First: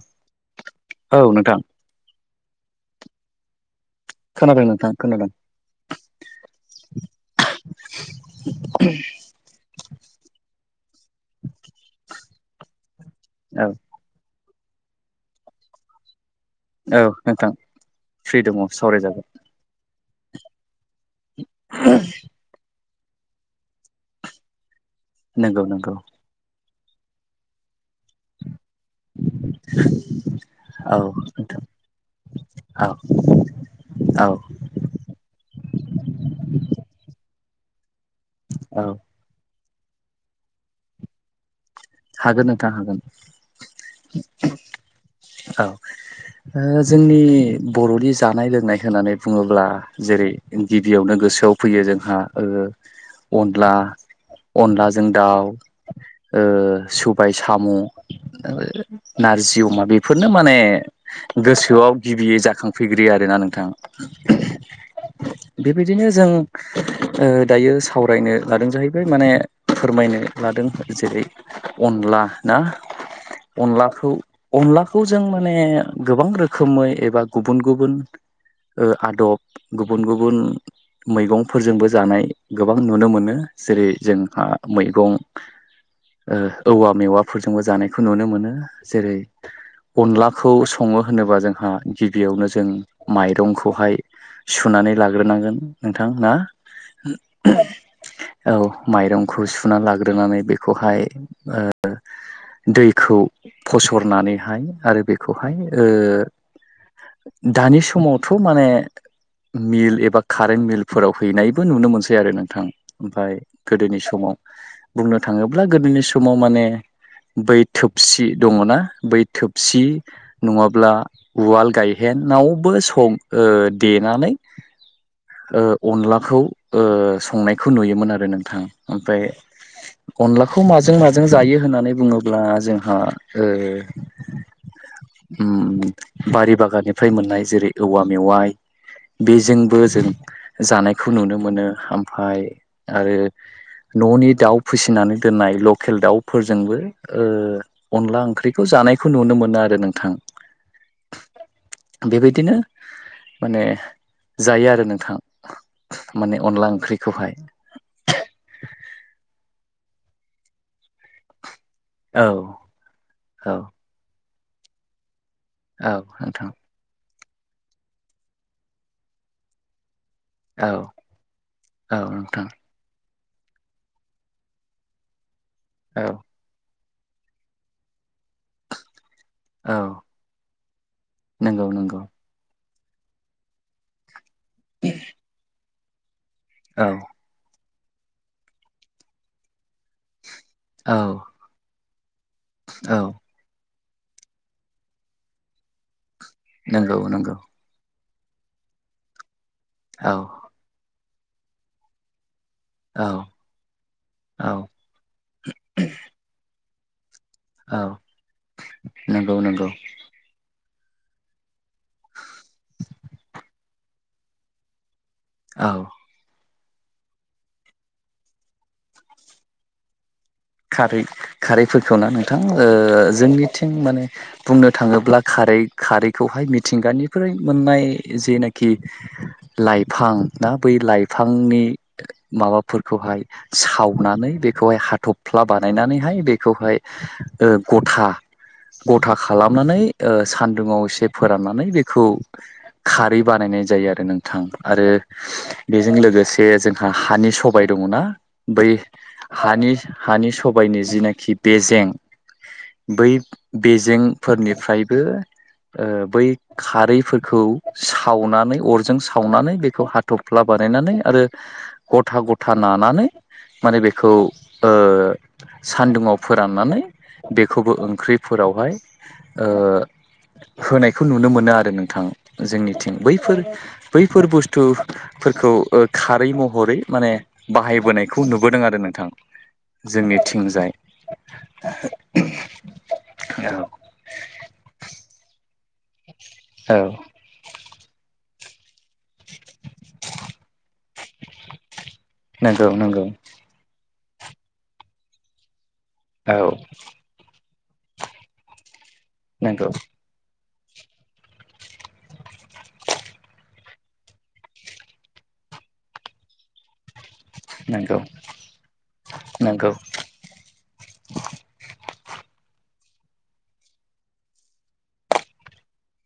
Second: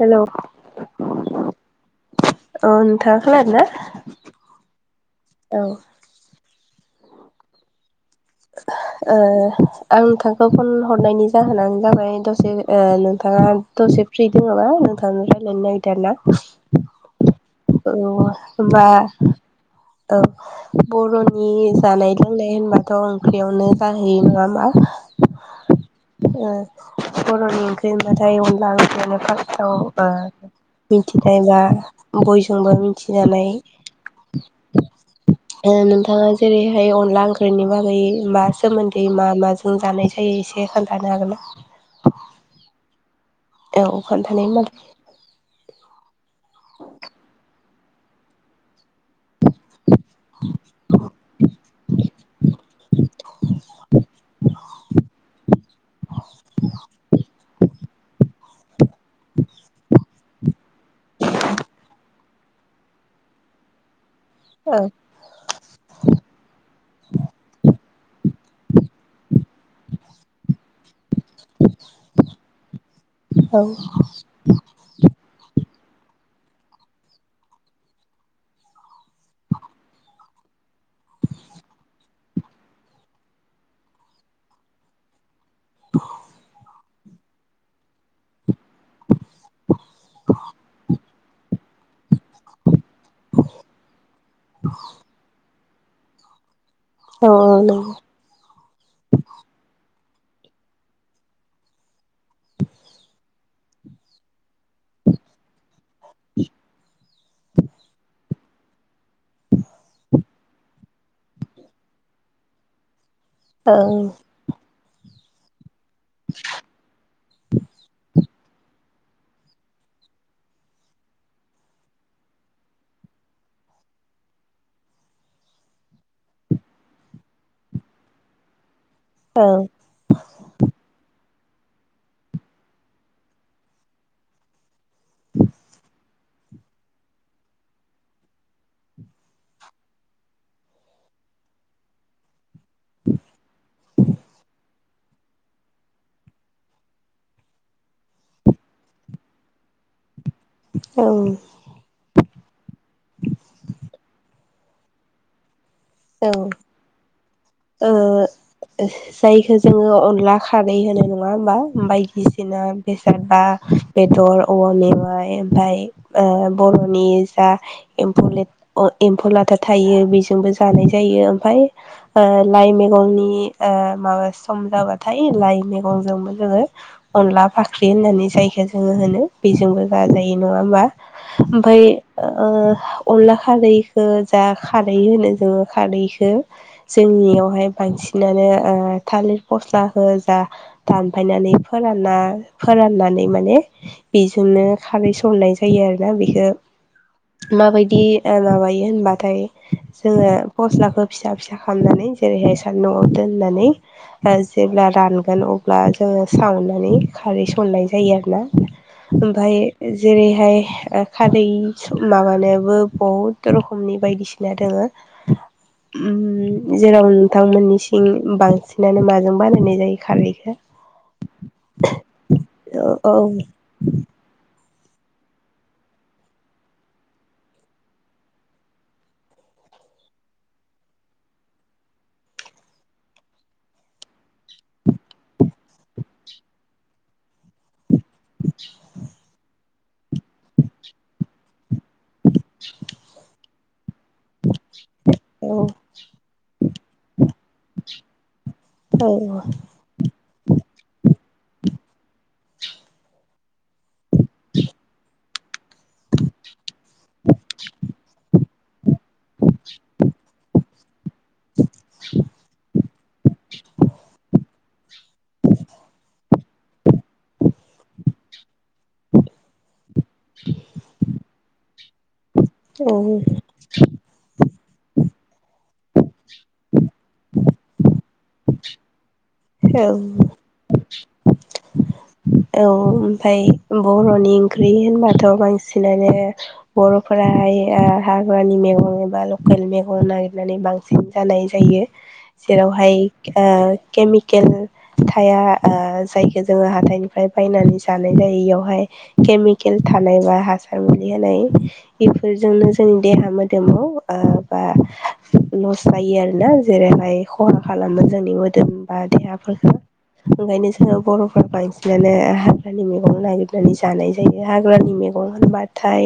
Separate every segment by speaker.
Speaker 1: Hello
Speaker 2: औ नोंथां।
Speaker 1: औ नोंथाङा खोनादोंना।
Speaker 2: खोनादों नोंथां खोनादों।
Speaker 1: ओ आं नोंथांखौ फन हरनायनि जा होनानै जाबाय दसे ओ नोंथाङा
Speaker 2: औ
Speaker 1: दसे फ्रि जोङो बा नोंथां नागिरदों आरो ना।
Speaker 2: औ नोंथां
Speaker 1: औ
Speaker 2: फ्रि दङ
Speaker 1: होनबा
Speaker 2: सावरायजागोन
Speaker 1: औ बर'नि जानाय लोंनाय होनबा थ'ओंख्रियावनो जाहैयो नङा होमबा
Speaker 2: नंगौ नंगौ।
Speaker 1: बर नि ओं होनब्लाथाय अनला ओंख्रियानो फार्स्ताव ओह
Speaker 2: औ
Speaker 1: मिनथिनाय
Speaker 2: नोंथां
Speaker 1: बा बयजोंबो बो
Speaker 2: औ
Speaker 1: मिथिजानाय
Speaker 2: औ
Speaker 1: नोंथाङा जेरैहाय अनला ओंख्रिनि बागै मा
Speaker 2: औ
Speaker 1: सोमोन्दै मा माजों जानाय जायो एसे खोन्थानो हागोन ना?
Speaker 2: हागोन नोंथां हागोन।
Speaker 1: औ खोन्थानाय मालाय
Speaker 2: औ उह जोंनि बर'नि जानाय लोंनाय होननानै बुङोब्ला जेरै गिबियावनो गोसोआव फैयो जोंहा ओ अनला अनलाजों दाउ ओ सुबबाय साम' नारजि अमा बेफोरनो माने गोसोआव गिबियै जाखांफैग्रोयो आरो ना नोंथां।
Speaker 1: औ।
Speaker 2: बेबायदिनो जों उह दायो सावरायनो लादों जाहैबाय माने फोरमायनो लादों। जेरै अनला ना
Speaker 1: औ
Speaker 2: अनलाखौ अनलाखौ जों माने गोबां रो रोखोमै एबा गुबुन गुबुन उह आदब गुबुन गुबुन मैगंफोरजोंबो जानाय गोबां नुनो मोनो जेरै जोंहा मैगं
Speaker 1: [inaudible]
Speaker 2: ओ औवा मेवाफोरजोंबो जानायखौ नुनो मोनो जेरै अनलाखौ सङो होनोबा जोंहा गिबियावनो जों माइरंखौहाय सुनानै लाग्रोनांगोन। नोंथां ना
Speaker 1: औ औ नंगौ
Speaker 2: औ माइरंखौ सुनानै लाग्रो दोननानै बेखौहाय ओ दैखौ फसरनानैहाय आरो बेखौहाय ओ दानि समाव थ' माने मिल एबा कारेन्ट मिलफोराव हैनायबो नुनो मोनसै आरो नोंथां ओमफ्राय
Speaker 1: औ
Speaker 2: गोदोनि समाव बुंनो थाङोब्ला गोदोनि समाव माने बै थोबसि दङ ना बै थोबसि नङाब्ला उवाल गायहेनावबो सङ ओ देनानै ओ अनलाखौ संनायखौ नुयोमोन आरो नोंथां ओमफ्राय
Speaker 1: औ
Speaker 2: अनलाखौ माज हाजों जायो होननानै बुङोब्ला जोंहा ओ उम बारि बागाननिफ्राय मोननाय जेरै औवा मेवाइ बेजोंबो जों जानायखौ नुनो मोनो ओमफाय आरो न'नि दाउ फिसिनानै दोननाय ल लकेल दाउफोरजोंबो ओ अनला ओंख्रिखौ जानायखौ नुनो मोनो आरो नोंथां
Speaker 1: औ
Speaker 2: बेबायदिनो माने जायो आरो नोंथां
Speaker 1: औ
Speaker 2: माने अनला ओंख्रिखौ हाय
Speaker 1: ओ जायखौ जोङो अनला खारै होनो नङा होमबा
Speaker 2: औ
Speaker 1: बायदिसिना बेसाद बा
Speaker 2: औ
Speaker 1: बेदर औवा मेवाइ ने ओमफ्राय
Speaker 2: औ
Speaker 1: ओ
Speaker 2: नोंथां
Speaker 1: बर'नि दा एम्फ एम्फौ लाथा थायो बेजोंबो
Speaker 2: औ
Speaker 1: जानाय जायो ओमफाय
Speaker 2: औ
Speaker 1: ओ
Speaker 2: नोंथां
Speaker 1: लाइ मैगंनि ओ माबा सम जाबाथाय लाइ
Speaker 2: औ
Speaker 1: मैगंजोंबो जोङो अनला फाख्रि होननानै जायखौ जोङो होनो
Speaker 2: औ
Speaker 1: बेजोंबो जाजायो नङा होमबा।
Speaker 2: नंगौ
Speaker 1: ओमफाय
Speaker 2: नंगौ
Speaker 1: अनला खारैखौ जा खारै होनो जोङो खारदैखौ
Speaker 2: औ
Speaker 1: जोंनियावहाय बांसिनानो ओ थालिर फस्ला हो जा
Speaker 2: औ
Speaker 1: दानफायनानै फोरानना
Speaker 2: औ
Speaker 1: फोराननानै माने बेजोंनो खारै संनाय जायो आरो बेखौ
Speaker 2: नंगौ नंगौ
Speaker 1: माबायदि माबायो होनबाथाय
Speaker 2: औ
Speaker 1: जोङो फस्लाखौ फिसा फिसा खालामनानै जेरैहाय
Speaker 2: औ
Speaker 1: सान्दुं'आव दोननानै ओ
Speaker 2: औ
Speaker 1: जेब्ला रानगोन अब्ला जोङो सावनानै खारै
Speaker 2: औ
Speaker 1: सननाय जायो आरो ना
Speaker 2: नंगौ
Speaker 1: ओमफाय
Speaker 2: नंगौ
Speaker 1: जेरैहाय खारै माबानोबो बहुद रोखोमनि बायदिसिना दङो
Speaker 2: औ
Speaker 1: जेराव नोंथांमोननि सिं बांसिनानो माजों बानायनाय जायो खाारै
Speaker 2: खारै खारैफोरखौ ना नोंथां
Speaker 1: औ औ
Speaker 2: जोंनिथिं माने बुंनो थाङोब्ला खारै खारैखौहाय मिथिगानिफ्राय मोननाय जेनाखि ला लाइफां ना बै लाइफांनि माबाफोरखौहाय सावनानै बेखौहाय हाथब फ्ला बानायनानैहाय बेखौहाय गथा गथा खालामनानै ओ सान्दुंआव एसे फोराननानै बेखौ खारै बानायनाय जायो आरो नोंथां आरो बेजों लोगोसे जोंहा हानि स बाय दंना बै
Speaker 1: औ औ
Speaker 2: हानि हानि सबायनि जिनाखि बेेजें बै बेेजेंफोरनिफ्रायबो ओ बै खारैफोरखौ सावनानै अरजों सावनानै बेखौ हाथ'फ्ला बानायनानै आरो गथा गथा नानानै माने बेखौ सान्दुङाव फोराननानै बेखौबो ओंख्रिफोरावहाय ओ होनायखौ नुनो मोनो आरो नोंथां जोंनिथिं
Speaker 1: औ
Speaker 2: बैफोर बैफोर बुस्थ थुफोरखौ खारै महरै माने बाहायबोनायखौ नुबोदों आरो नोंथां
Speaker 1: औ
Speaker 2: जोंनि थिंजाय
Speaker 1: औ ओमफफ्राय बर'नि ओंख्रि होनबाथ' बांसिन सिनायनानै
Speaker 2: औ
Speaker 1: बर'फोराहाय हाग्रानि मेगं जबा लकेल मेगन नागिरनानै बांसिन जानाय जायो
Speaker 2: नंगौ
Speaker 1: जेरावहाय
Speaker 2: नंगौ
Speaker 1: ओ केमिकेल थाया ओ जायखौ
Speaker 2: औ
Speaker 1: जोङो हाथाइनिफ्राय बायनानै जानाय जायो बेयावहाय
Speaker 2: नंगौ
Speaker 1: केमिकेल थानायबा हा सार मुलि होनाय बेफोरजोंनो जोंनि देहा मोदोमाव ओ बा लस जायो आरोना जेरैहाय खहा
Speaker 2: नंगौ
Speaker 1: खालामो जोंनि मोदोम देहाफोरखौ
Speaker 2: नंगौ
Speaker 1: ओंखायनो जोङो बर'फोर बांसिनानो हाग्रानि मैगं नागिरनानै जानाय जायो हाग्रानि मैगं होनबाथाय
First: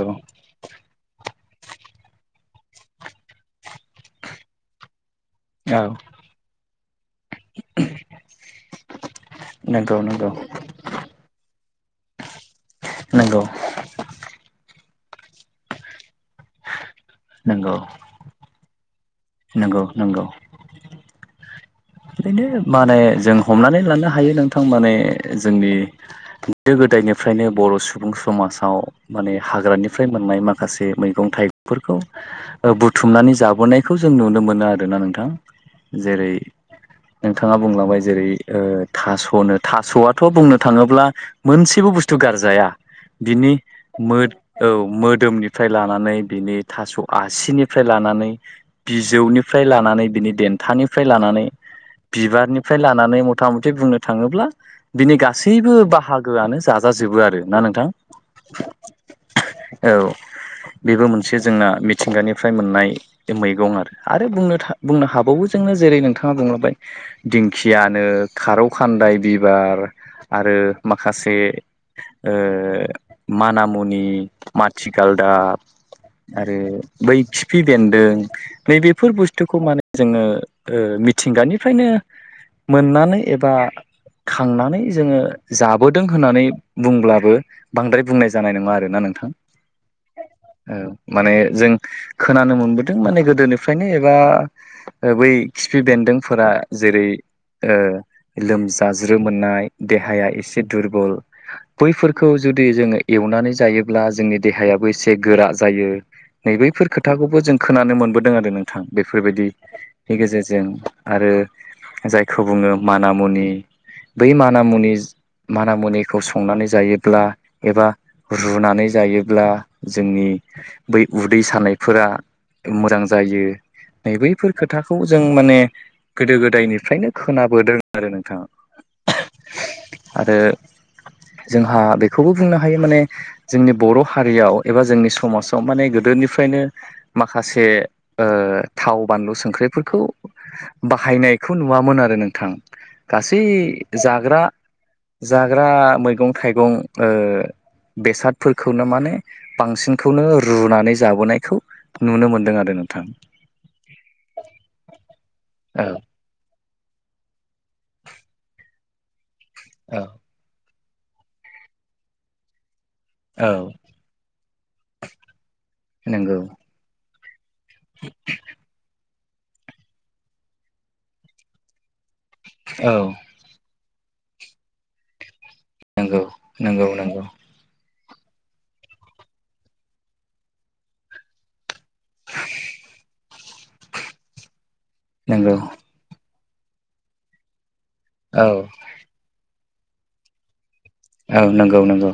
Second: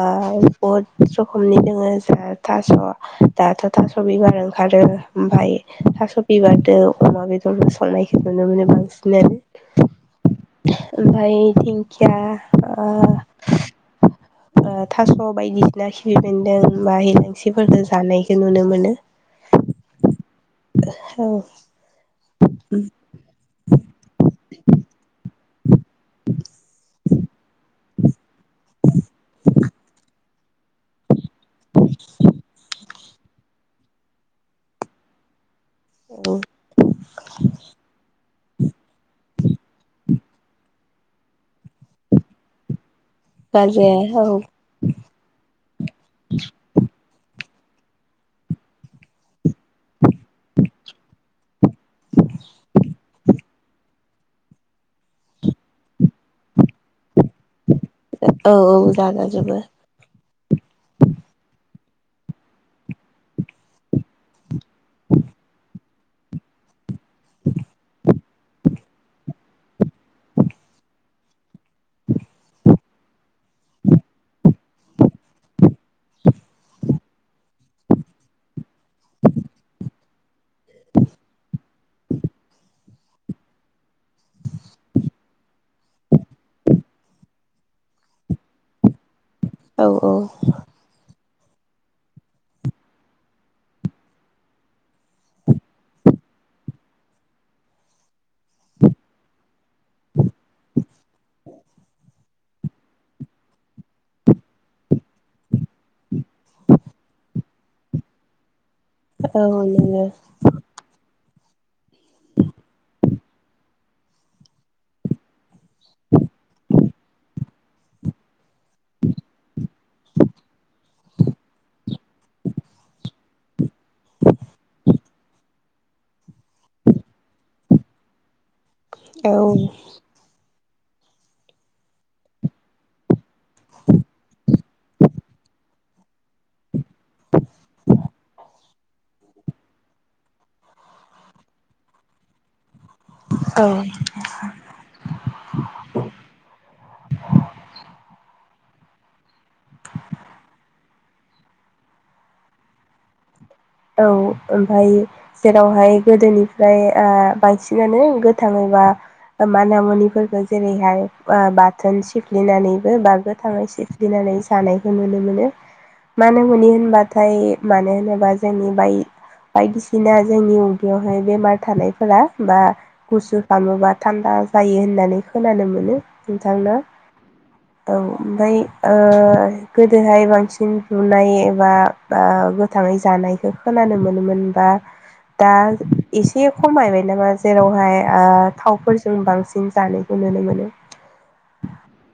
Speaker 1: ओ बहुत रखमनि जोङो थास' दाथ' थास' बिबार ओंखारो ओमफाय
Speaker 2: औ
Speaker 1: थास' बिबारदो बेदर संनायखौ नुनो मोनो बांसिनानो
Speaker 2: नंगौ नंगौ
Speaker 1: ओमफ्राय दिंखिया ओ
Speaker 2: नंगौ।
Speaker 1: ओ थास' बायदिसिना खि बेन्दों माइ
Speaker 2: नंगौ
Speaker 1: ओंखिफोरजों जानायखौ नुनो मोनो।
Speaker 2: नंगौ नंगौ।
Speaker 1: औ
Speaker 2: ओरैनो माने जों हमनानै लानो हायो नोंथां माने जोंनि गोदो गोदायनिफ्राय फायनो बर' सुबुं समाजाव माने हाग्रानिफ्राय मोननाय माखासे मै मैगं थाइगंफोरखौ बुथुमनानै जाबोनायखौ जों नुनो मोनो आरोना नोंथां। जेरै
Speaker 1: [inaudible]
Speaker 2: नोंथाङा बुंलांबाय जेरै थास'नो थास'आथ' बुंनो थाङोब्ला मोनसेबो बुस थु गारजाया बिनि मोद औ मोदोमनिफ्राय लानानै बिनि थास' आसिनि फ्राय लानानै बिजौनिफ्राय लानानै बिनि देन्थानिफ्राय लानानै
Speaker 1: [inaudible]
Speaker 2: बिबारनिफ्राय लानानै मथा मथि बुंनो थाङोब्ला बिनि गासैबो बाहागोआनो जाजाजोबो बो आरो ना नोंथां?
Speaker 1: औ औ जागोन।
Speaker 2: औ बेबो मोनसे जोंना मि थिंगानिफ्राय मोननाय मैगं आरो आरो बुंनोथा बुंनो हाबावो जोंनो जेरै नों नोंथाङा बुंलाबाय दिंखियानो खारौ खान्दाय बिबार आरो माखासे से ओ मानामुनि माथिगालदाब आरो बै खि खिफि बेन्दों नै बेेफोर बुस्थुखौ माने जोङो ओ बेनिफ्रायनो मोननानै एबा खांनानै जोङो जाबोदों होननानै बुंब्लाबो बांद्राय बुंनाय जानाय नङा आरोना नोंथां
Speaker 1: औ औ
Speaker 2: औ माने जों खोनानो मोनबोदों माने गोदोनिफ्रायनो एबा बै खिफि बेन्दोंफोरा जेरै ओ लोमजाज्रोम मोननाय देहाया एसे दुरबल बैफोरखौ जुदि जोङो एवनानै जायो ब्ला जोंनि देहायाबो एसे गोरा जायो नै बैफोर खोथाखौबो जों खोनानो मोनबोदों आरो नों थां
Speaker 1: औ नोंगो
Speaker 2: बेफोरबायदिनि गेजेरजों आरो जायखौ बुङो मानामुनि बै मानामुनि माना मुनिखौ संनानै जायो ब्ला एबा रुनानै जायोब्ला जोंनि बै उदै सानायफोरा मोजां जायो नै बैफोर खोथाखौ जों माने गोदो गोदायनिफ्रायनो खोनाबोदों आरो नोंथां।
Speaker 1: औ
Speaker 2: आरो जोंहा बेखौबो बुंनो हायो माने जोंनि बर' हारियाव एबा जोंनि समाजाव माने गोदोनिफ्राय नो माखासे थाव बानलु संक्रि फोर खौ बाहायनायखौ नुवामोन आरो नोंथां। गासै
Speaker 1: औ
Speaker 2: जाग्रा जाग्रा मैगं थाइगं ओ बेसादफोरखौनो माने बांसिनखौनो रुनानै जाबोनायखौ नुनो मोनदों आरो नोंथां।
Speaker 1: औ ओमफाय
Speaker 2: औ
Speaker 1: जेरावहाय गोदोनिफ्राय ओ बांसिनानो गोथाङैबा
Speaker 2: औ
Speaker 1: मानामुनिफोरखो जेरैहाय बाथोन सिफ्लिनानै बागो
Speaker 2: औ
Speaker 1: थाङै सिफ्लिनानै जानायखौ नुनो मोनो
Speaker 2: नंगौ
Speaker 1: मानि मुनि होनबाथाय मानो होनोबा जोंनि बाय बायदिसिना जोंनि उगेयावहाय बेमार थानायफोरा बा
Speaker 2: औ
Speaker 1: गुसु खालामोबा थान्दा जायो होननानै खोनानो मोनो
Speaker 2: नंगौ
Speaker 1: नोंथां ना?
Speaker 2: नंगौ नंगौ
Speaker 1: औ ओमफ्राय ओ गोदोहाय बांसिन बुनाय एबा बा गोथाङै जानायखौ खोनानो मोनोमोन बा दा
Speaker 2: नंगौ
Speaker 1: एसे एसे खमायबाय नामा जेरावहाय ओ
Speaker 2: औ
Speaker 1: थावफोरजों बांसिन जानायखौ नुनो मोनो।
Speaker 2: औ नंगौ नंगौ।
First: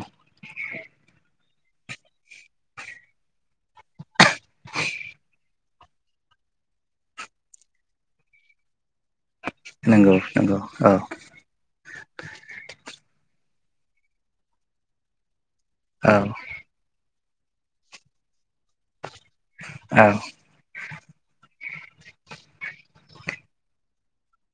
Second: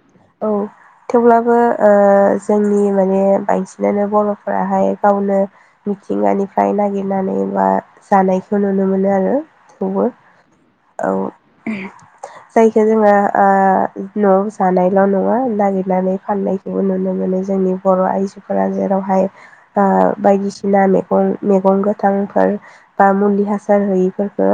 Speaker 1: बो ओ जोंनि माने बांसिनानो बर'फोराहाय गावनो मिथिंगानिफ्राय नागिरनानै बा जानायखौ नुनो मोनो आरो। थेवबो
Speaker 2: नंगौ नंगौ
Speaker 1: औ ओम जायखौ जोंओ ओ न'आव जानायल' नङा
Speaker 2: औ
Speaker 1: नागिरनानै फाननायखौबो नुनो मो जोंनि बर' आइजोफोरा जेरावहाय ओ
Speaker 2: औ
Speaker 1: बायदिसिना ना मैगं मैगं गोथांफोर बा मुलि हासार होयिफोरखौ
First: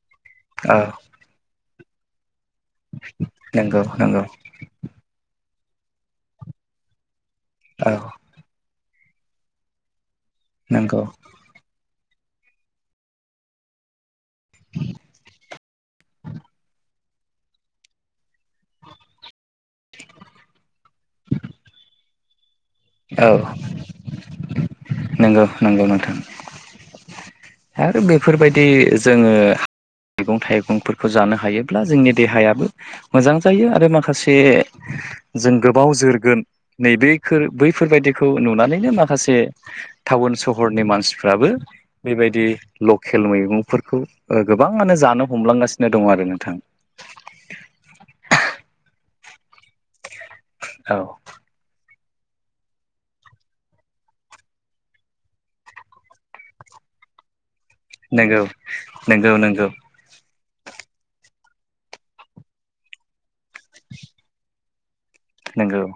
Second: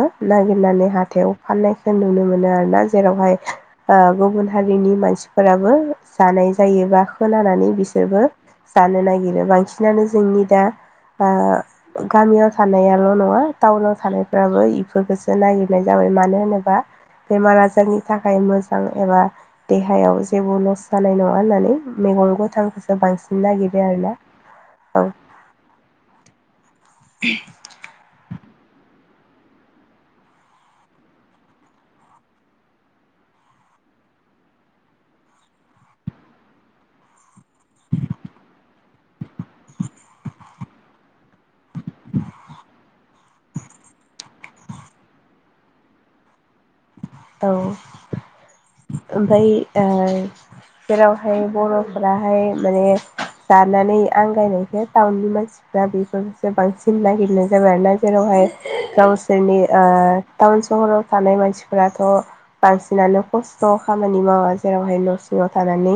Speaker 2: औ
Speaker 1: नागिरनानै हाथायाव फाननायखौ नुनो मोनो आरोना जेरावहाय
Speaker 2: नंगौ नंगौ
Speaker 1: गुबुन हारिनि मानसिफोराबो जानाय जायोबा खोनानानै
Speaker 2: औ
Speaker 1: बिसोरबो जानो नागिरो बांसिनानो जोंनि दा
Speaker 2: नंगौ
Speaker 1: ओ गामियाव थानायाल' नङा टाउनाव थानायफ्राबो इफोरखौसो नागिरनाय जाबाय म मानो होनोबा बेमार आजारनि थाखाय मोजां एबा देहायाव जेबो लस जानाय नङा होननानै मेगं गोथांखौसो
Speaker 2: औ
Speaker 1: बांसिन नागिरो आरोना औ।
Speaker 2: नांगौ नोंथां। आरो बेफोरबायदि जोङो हा मैगं थाइगंफोरखौ जानो हायोब्ला जोंनि देहायाबो मोजां जायो आरो माखासे जों गोबाव जोरगोन नैबेखो बैफोरबायाददि खौ नुनानैनो माखासे टाउन सहरनि मानसिफ्राबो बेबायदि लकेल मैगंफोरखौ। गोबाङानो जानो हमलांगासिनो दङ आरो नोंथां।
Speaker 1: औ ओमफाय ओ
Speaker 2: औ
Speaker 1: जेरावहाय बर' ओमफ्राहाय माने जानानै आंगायनायखो टाउननि मानसिफ्रा बेफोरफोरखौसो बांसिन गि नागिरनाय जाबाय आरो ना
Speaker 2: नंगौ
Speaker 1: जेरावहाय
Speaker 2: नंगौ
Speaker 1: गावसोरनि
Speaker 2: नंगौ
Speaker 1: टाउन सहराव थानाय मानसि फोरथ' बांसिनानो खस्थ' खामानि मावा जेरावहाय न' सिङाव
Speaker 2: नंगौ
Speaker 1: थानानै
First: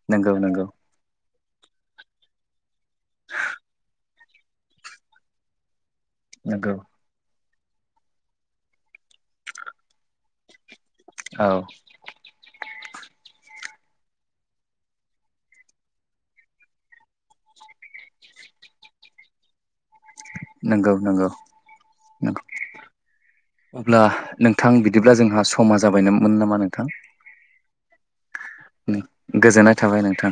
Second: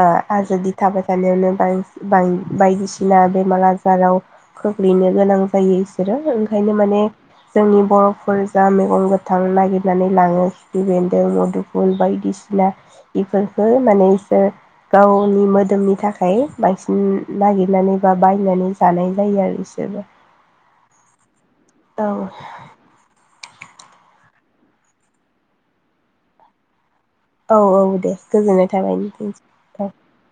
Speaker 1: ओ
Speaker 2: नंगौ नंगौ
Speaker 1: आजादि थाबाय थानायावनो बां बां बायदिसिना बदिसिना बेमार आजाराव खख्लैनो गोनां जायो बिसोरो ओंखायनो
Speaker 2: नंगौ
Speaker 1: माने जोंनि बर'फोर जा मैगं गोथां नागिरनानै लाङो खाफिबेन्दों
Speaker 2: औ
Speaker 1: मदुफुन बायदिसिना इफोरखौ माने इसोर गावनि मोदोमनि थाखाय बांसिन नागिरनानै बा बायनानै जानाय जायो आरो इसोरबो
Speaker 2: नंगौ नंगौ
Speaker 1: औ
Speaker 2: नंगौ। अब्ला नोंथां बिदिब्ला जोंहा समा जाबायनोमोन नामा नोंथां?
Speaker 1: औ औ दे गोजोननाय थाबाय नोंथां
Speaker 2: गोजोननाय
Speaker 1: निसिम।
Speaker 2: थाबाय नोंथां